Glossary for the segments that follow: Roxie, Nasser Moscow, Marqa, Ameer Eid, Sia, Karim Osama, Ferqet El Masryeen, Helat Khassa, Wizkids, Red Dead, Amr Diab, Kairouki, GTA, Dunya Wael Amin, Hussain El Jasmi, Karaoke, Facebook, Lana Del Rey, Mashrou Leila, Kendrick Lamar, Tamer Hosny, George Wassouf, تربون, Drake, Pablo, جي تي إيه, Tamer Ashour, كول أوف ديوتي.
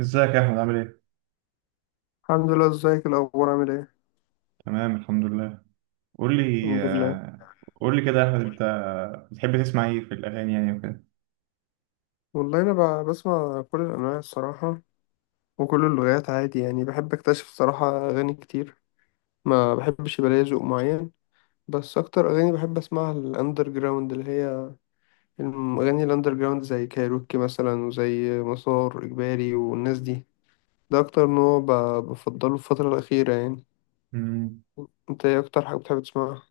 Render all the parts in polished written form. ازيك يا احمد عامل ايه؟ الحمد لله. ازيك الاخبار عامل ايه؟ تمام الحمد لله. قول لي الحمد لله. قول لي كده يا احمد، انت بتحب تسمع ايه في الاغاني يعني وكده؟ والله انا بسمع كل الانواع الصراحه، وكل اللغات عادي يعني، بحب اكتشف الصراحه اغاني كتير. ما بحبش يبقى ليا ذوق معين. بس اكتر اغاني بحب اسمعها الاندر جراوند، اللي هي الاغاني الاندر جراوند زي كايروكي مثلا وزي مسار اجباري والناس دي. ده اكتر نوع بفضله في الفتره الاخيره يعني. مم، انت ايه اكتر حاجه بتحب تسمعها؟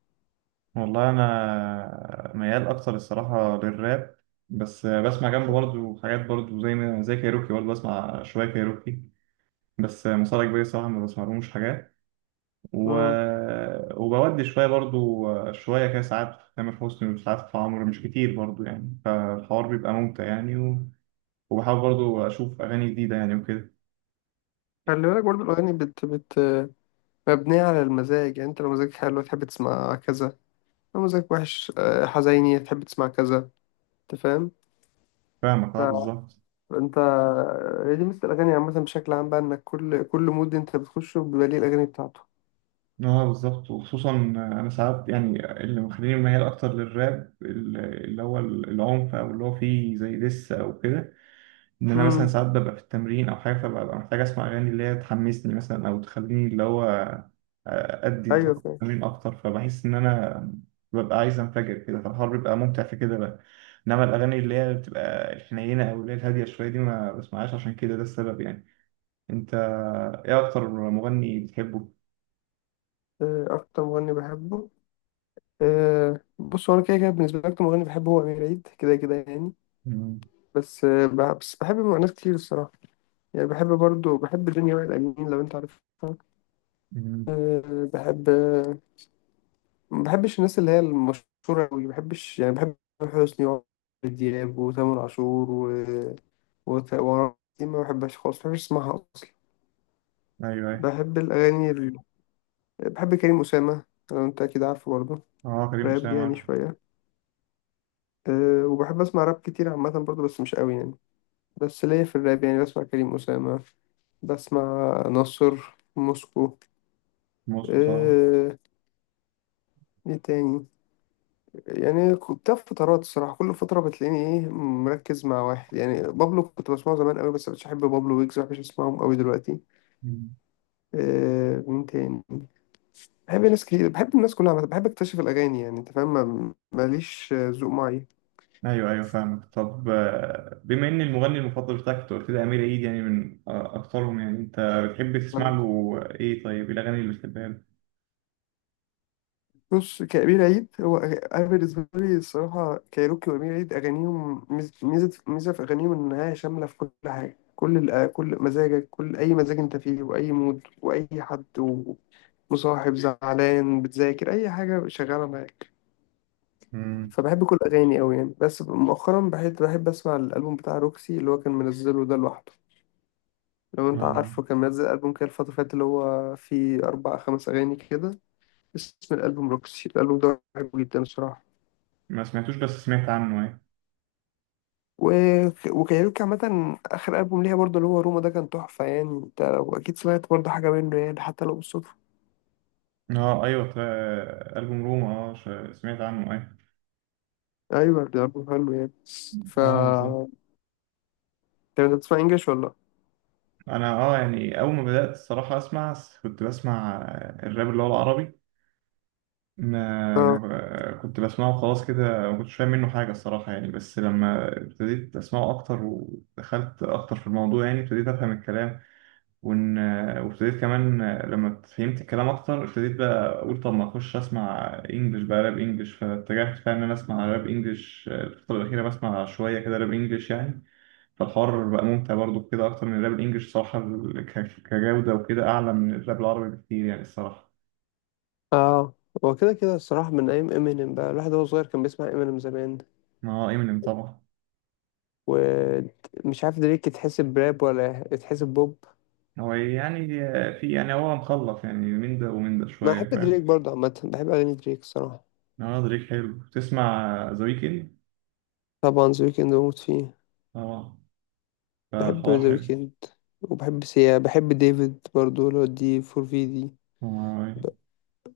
والله انا ميال اكتر الصراحه للراب، بس بسمع جنبه برضه حاجات برضه زي ما زي كايروكي، برضه بسمع شويه كايروكي. بس مصاري كبير الصراحه ما بسمعلهمش حاجات، و... امم. وبودي شويه برضه، شويه كده ساعات في تامر حسني وساعات في عمرو، مش كتير برضه يعني، فالحوار بيبقى ممتع يعني. وبحاول برضه اشوف اغاني جديده يعني وكده. خلي بالك برضه الاغاني بت بت مبنيه على المزاج، يعني انت لو مزاجك حلو تحب تسمع كذا، مزاجك وحش حزيني تحب تسمع كذا. انت فاهم؟ فاهمك، اه بالظبط. فانت هي دي مثل الاغاني عامه بشكل عام بقى، انك كل مود انت بتخشه بيبقى ليه الاغاني بتاعته. اه بالظبط. وخصوصا انا ساعات يعني، اللي مخليني ميال اكتر للراب اللي هو العنف او اللي هو فيه زي دس او كده. انا مثلا امم. ساعات ببقى في التمرين او حاجه، فببقى محتاج اسمع اغاني اللي هي تحمسني مثلا، او تخليني اللي هو ادي ايوه طاقة فاهم. التمرين اكتر، فبحس ان انا ببقى عايز انفجر كده، فالحوار بيبقى ممتع في كده بقى. انما الاغاني اللي هي بتبقى الحنينه او اللي هي الهاديه شويه دي، ما بسمعهاش، عشان كده ده السبب يعني. انت ايه اكتر مغني بتحبه؟ اكتر مغني بحبه، بص هو انا كده كده بالنسبه لي اكتر مغني بحبه هو امير عيد كده كده يعني. بس بحب ناس كتير الصراحه، يعني بحب برضو بحب دنيا وائل امين، لو انت عارفها. مم. أه. بحب. ما بحبش الناس اللي هي المشهورة أوي، ما بحبش يعني، بحب تامر حسني وعمرو دياب وتامر عاشور و وعمرو دياب، ما بحبهاش خالص، ما بحبش اسمعها أصلا. ايوه ايوه. بحب الأغاني ال... بحب كريم أسامة، لو أنت أكيد عارفه برضه. اه كريم راب اسامه يعني عارف. شوية. وبحب أسمع راب كتير عامة برضه، بس مش أوي يعني. بس ليا في الراب يعني، بسمع كريم أسامة. بسمع نصر موسكو. موسكو طبعا. أه. إيه تاني؟ يعني كنت في فترات الصراحة كل فترة بتلاقيني ايه مركز مع واحد يعني، بابلو كنت بسمعه زمان قوي، بس مش بحب بابلو ويجز مش بسمعهم قوي دلوقتي. مم. مين تاني؟ بحب ناس كتير، بحب الناس كلها عامة، بحب اكتشف الأغاني يعني، انت فاهم، ماليش ذوق معين. ايوه ايوه فاهمك. طب بما ان المغني المفضل بتاعك أنت قلت لي امير عيد يعني، من اكثرهم يعني، انت بتحب تسمع له ايه؟ طيب إيه الاغاني اللي بتحبها له؟ بص، كأمير عيد هو، أنا بالنسبة لي الصراحة كايروكي وأمير عيد أغانيهم ميزة في أغانيهم، إنها شاملة في كل حاجة، كل كل مزاجك، أي مزاج أنت فيه وأي مود وأي حد مصاحب، زعلان، بتذاكر، اي حاجه شغاله معاك. مم. فبحب كل اغاني قوي يعني. بس مؤخرا بحب اسمع الالبوم بتاع روكسي، اللي هو كان منزله ده لوحده، لو انت اه. عارفه كان منزل البوم كده الفتره اللي فاتت، اللي هو فيه اربع خمس اغاني كده. اسم الالبوم روكسي، الالبوم ده بحبه جدا الصراحه. ما سمعتوش بس سمعت عنه، ايه؟ و... وكايروكي عامة آخر ألبوم ليها برضه اللي هو روما، ده كان تحفة يعني، أنت لو أكيد سمعت برضه حاجة منه يعني حتى لو بالصدفة. اه ايوه طيب. البوم روما، اه، سمعت عنه، ايه؟ أيوة ده ألبوم حلو يعني. ف اه بالظبط. طب أنت بتسمع إنجلش ولا؟ انا اه يعني اول ما بدات الصراحه اسمع، كنت بسمع الراب اللي هو العربي. ما ما آه. ب- كنت بسمعه خلاص كده، ما كنتش فاهم منه حاجة الصراحة يعني، بس لما ابتديت أسمعه أكتر ودخلت أكتر في الموضوع يعني ابتديت أفهم الكلام. وإن، وابتديت كمان لما فهمت الكلام أكتر، ابتديت بقى أقول طب ما أخش أسمع إنجلش بقى، راب إنجلش، فاتجهت فعلا إن أنا أسمع راب إنجلش الفترة الأخيرة، بسمع شوية كده راب إنجلش يعني. فالحوار بقى ممتع برضو كده، أكتر من الراب الإنجلش صراحة، كجودة وكده، أعلى من الراب العربي بكتير يعني الصراحة. اه. هو كده كده الصراحة من أيام امينيم بقى، الواحد وهو صغير كان بيسمع امينيم زمان، ما هو إمينيم طبعا. ومش عارف دريك يتحسب راب ولا يتحسب بوب. هو يعني، في يعني هو مخلط يعني، من ده ومن ده أنا بحب شوية، دريك فاهم. برضه عامة، بحب أغاني دريك الصراحة. اه دريك حلو. تسمع ذا ويكند؟ طبعا ذا ويكند بموت فيه. اه. بحب فالحوار ذا حلو. ويكند، وبحب سيا، بحب ديفيد برضه اللي هو دي فور في دي. آه.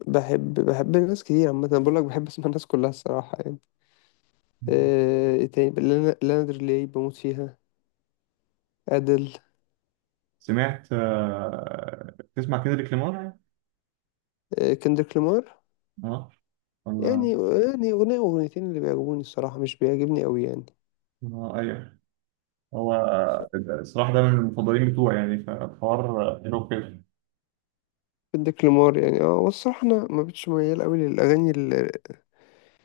بحب ناس كتير عامة، أنا بقول لك بحب اسمع الناس كلها الصراحة يعني. إيه تاني؟ لانا دري بموت فيها. أدل سمعت، تسمع كندريك لامار؟ كندريك لامار. اه. ولا، يعني، يعني أغنية وأغنيتين اللي بيعجبوني الصراحة، مش بيعجبني أوي يعني. ايوه. هو ف- الصراحة ده من المفضلين بتوعي يعني، فالحوار حلو كده. بدك لمار يعني، والصراحة أنا ما بقتش ميال أوي للأغاني اللي يعني.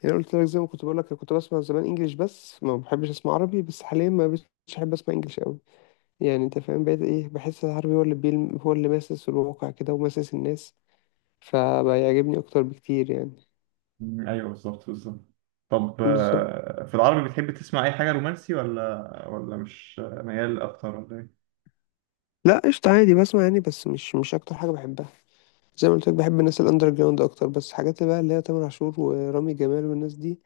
أنا قلت لك زي ما كنت بقول لك كنت بسمع زمان إنجليش بس ما بحبش أسمع عربي، بس حاليا ما بقتش أحب أسمع إنجليش أوي، يعني أنت فاهم بقيت إيه، بحس العربي هو اللي بيلم، هو اللي ماسس الواقع كده وماسس الناس، فبيعجبني أكتر بكتير يعني. ايوه بالظبط بالظبط. طب بالظبط. في العربي بتحب تسمع اي حاجة رومانسي، ولا ولا مش ميال اكتر، ولا ايه؟ لا قشطة عادي بسمع يعني، بس مش أكتر حاجة بحبها. زي ما قلت لك بحب الناس الأندر جراوند أكتر، بس حاجات بقى اللي هي تامر عاشور ورامي جمال والناس دي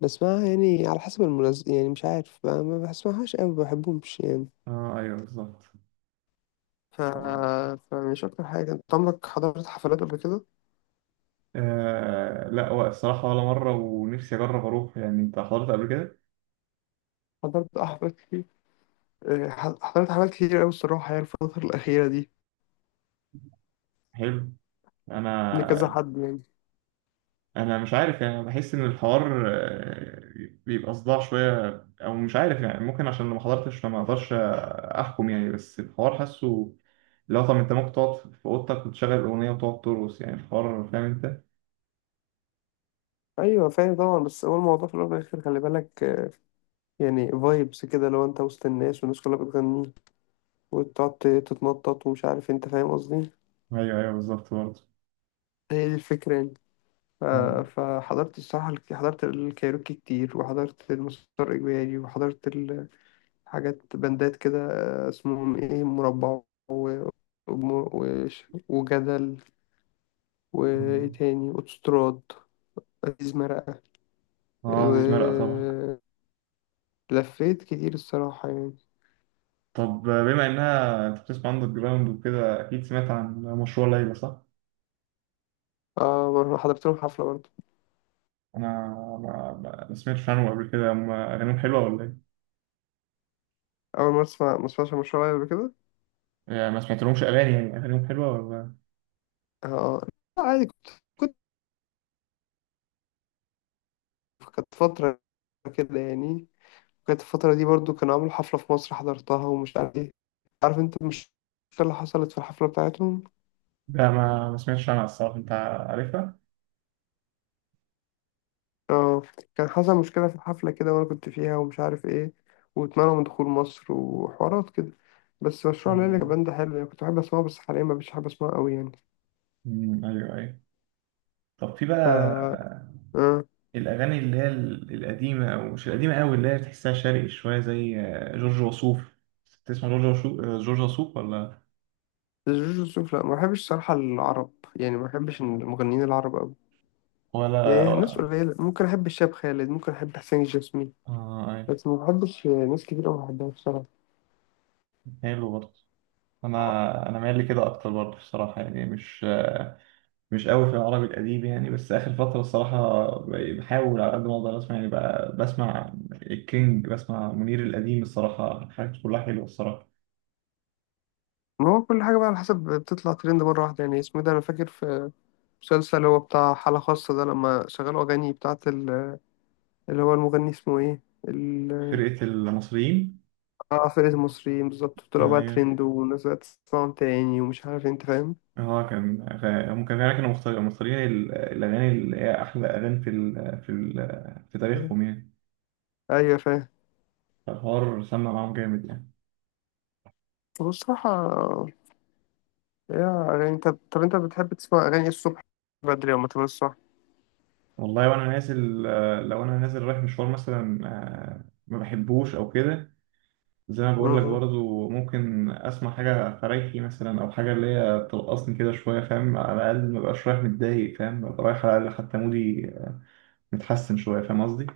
بسمعها يعني على حسب المناسبة يعني، مش عارف، ما بسمعهاش أوي، ما بحبهمش يعني. اه ايوه بالظبط. ف... فمش أكتر حاجة. أنت عمرك حضرت حفلات قبل كده؟ آه لا، هو الصراحة ولا مرة، ونفسي أجرب أروح يعني. أنت حضرت قبل كده؟ حضرت حفلات كتير، حضرت حفلات كتير أوي الصراحة يعني الفترة الأخيرة دي، حلو. لكذا أنا، حد يعني. أنا مش عارف يعني، بحس إن الحوار بيبقى صداع شوية، أو مش عارف يعني، ممكن عشان ما حضرتش، فما أقدرش أحكم يعني، بس الحوار حاسه. لو طب أنت ممكن تقعد في أوضتك وتشغل الأغنية وتقعد ترقص يعني، الحوار فاهم أنت؟ أيوة فاهم طبعا، بس هو الموضوع في الأول والآخر خلي بالك، يعني فايبس كده، لو أنت وسط الناس والناس كلها بتغني وتقعد تتنطط ومش عارف، أنت فاهم قصدي؟ أيوه أيوه بالظبط برضه. هي دي الفكرة يعني. ف- مم. فحضرت الصراحة، حضرت الكايروكي كتير، وحضرت المسار إجباري، وحضرت حاجات بندات كده، اسمهم ايه، مربع، وجدل، وايه تاني، وتستراد، ازيز مرقة، آه عزيز مرقة طبعا. و- لفيت كتير الصراحة يعني. طب بما إنها أنت بتسمع عندك جراوند وكده، أكيد سمعت عن مشروع ليلى، صح؟ اه، مرة حضرت لهم حفلة برضه. انا ما سمعتش عنهم قبل كده، هم اغانيهم حلوه ولا ايه؟ أول مرة أسمع، ما أسمعش مشروع يعني قبل كده. يعني ما سمعتلهمش اغاني يعني، اغانيهم حلوه ولا؟ اه. لا، عادي، كنت كنت كانت فترة كده يعني، كانت الفترة دي برضه كانوا عملوا حفلة في مصر حضرتها، ومش عارف ايه، عارف انت مش اللي حصلت في الحفلة بتاعتهم. لا ما سمعتش عنها الصراحه. انت عارفها؟ اه، كان حصل مشكلة في الحفلة كده وأنا كنت فيها ومش عارف ايه، واتمنعوا من دخول مصر وحوارات كده. بس مشروع ليلى مم. كان ده حلو يعني، كنت بحب أسمعه، بس حاليا مبقتش بحب أسمعه أوي يعني. مم، ايوه ايوه. طب في ف بقى اه، الاغاني اللي هي القديمه، او مش القديمه قوي، اللي هي تحسها شرقي شويه، زي جورج وسوف. تسمع جورج وسوف، جورج وسوف ولا؟ جورج وسوف لأ، ما بحبش صراحة العرب يعني، ما بحبش المغنيين العرب أوي، يعني ناس ولا. قليلة ممكن أحب، الشاب خالد ممكن أحب حسين الجسمي، اه ايوه. بس ما بحبش ناس كتير أوي بحبها بصراحة. حلو برضه. انا انا مايل لي كده اكتر برضه الصراحه يعني، مش مش قوي في العربي الأديب يعني. بس آخر فترة الصراحة بحاول على قد ما أقدر أسمع يعني، بقى بسمع الكينج، بسمع منير القديم الصراحة، حاجات كلها حلوة الصراحة. ما هو كل حاجة بقى على حسب بتطلع ترند مرة واحدة يعني، اسمه ده أنا فاكر في مسلسل اللي هو بتاع حالة خاصة ده، لما شغلوا أغاني بتاعة اللي هو المغني اسمه ايه، ال- فرقة المصريين. اه فرقة المصريين بالظبط، طلعوا بقى أيوة. ترند والناس بقت تسمعهم تاني، ومش عارف انت فاهم. هو كان، هم كانوا فعلا كانوا مختارين الأغاني اللي هي أحلى أغاني في في تاريخهم يعني. ايوه فاهم. فالحوار سمع معاهم جامد يعني. هو الصراحة، يا اغاني، طب انت بتحب تسمع اغاني الصبح بدري ولا تمام الصبح؟ والله وأنا نازل، لو أنا نازل رايح مشوار مثلا، ما بحبوش أو كده، زي ما بقول لك امم. برضو، ممكن اسمع حاجه فريحي مثلا، او حاجه اللي هي ترقصني كده شويه، فاهم؟ على الاقل ما بقاش رايح متضايق، فاهم؟ ابقى رايح على الاقل حتى مودي متحسن شويه، فاهم قصدي؟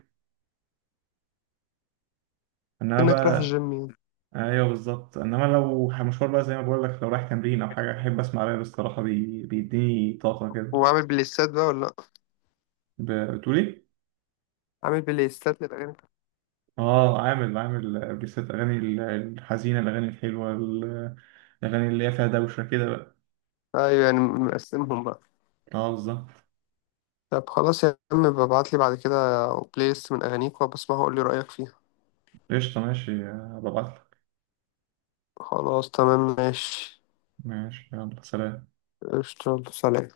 انما انك رايح بقى، الجيم يعني، ايوه بالظبط. انما لو مشوار بقى، زي ما بقول لك، لو رايح تمرين او حاجه، احب اسمع راب الصراحه، بيديني طاقه كده. وعامل بلايستات بقى ولا لأ؟ بتقول ايه؟ عامل بلايستات للاغاني. اه عامل، عامل بيست اغاني الحزينه، الاغاني الحلوه، الاغاني اللي هي فيها دوشه كده بقى. ايوه يعني مقسمهم بقى. اه بالظبط. طب خلاص يا عم، ببعت لي بعد كده بلاي ليست من اغانيك، وبسمعها وقول لي رايك فيها. قشطه ماشي، هبقى ابعتلك. خلاص تمام ماشي. ماشي يلا سلام. قشطة سلام.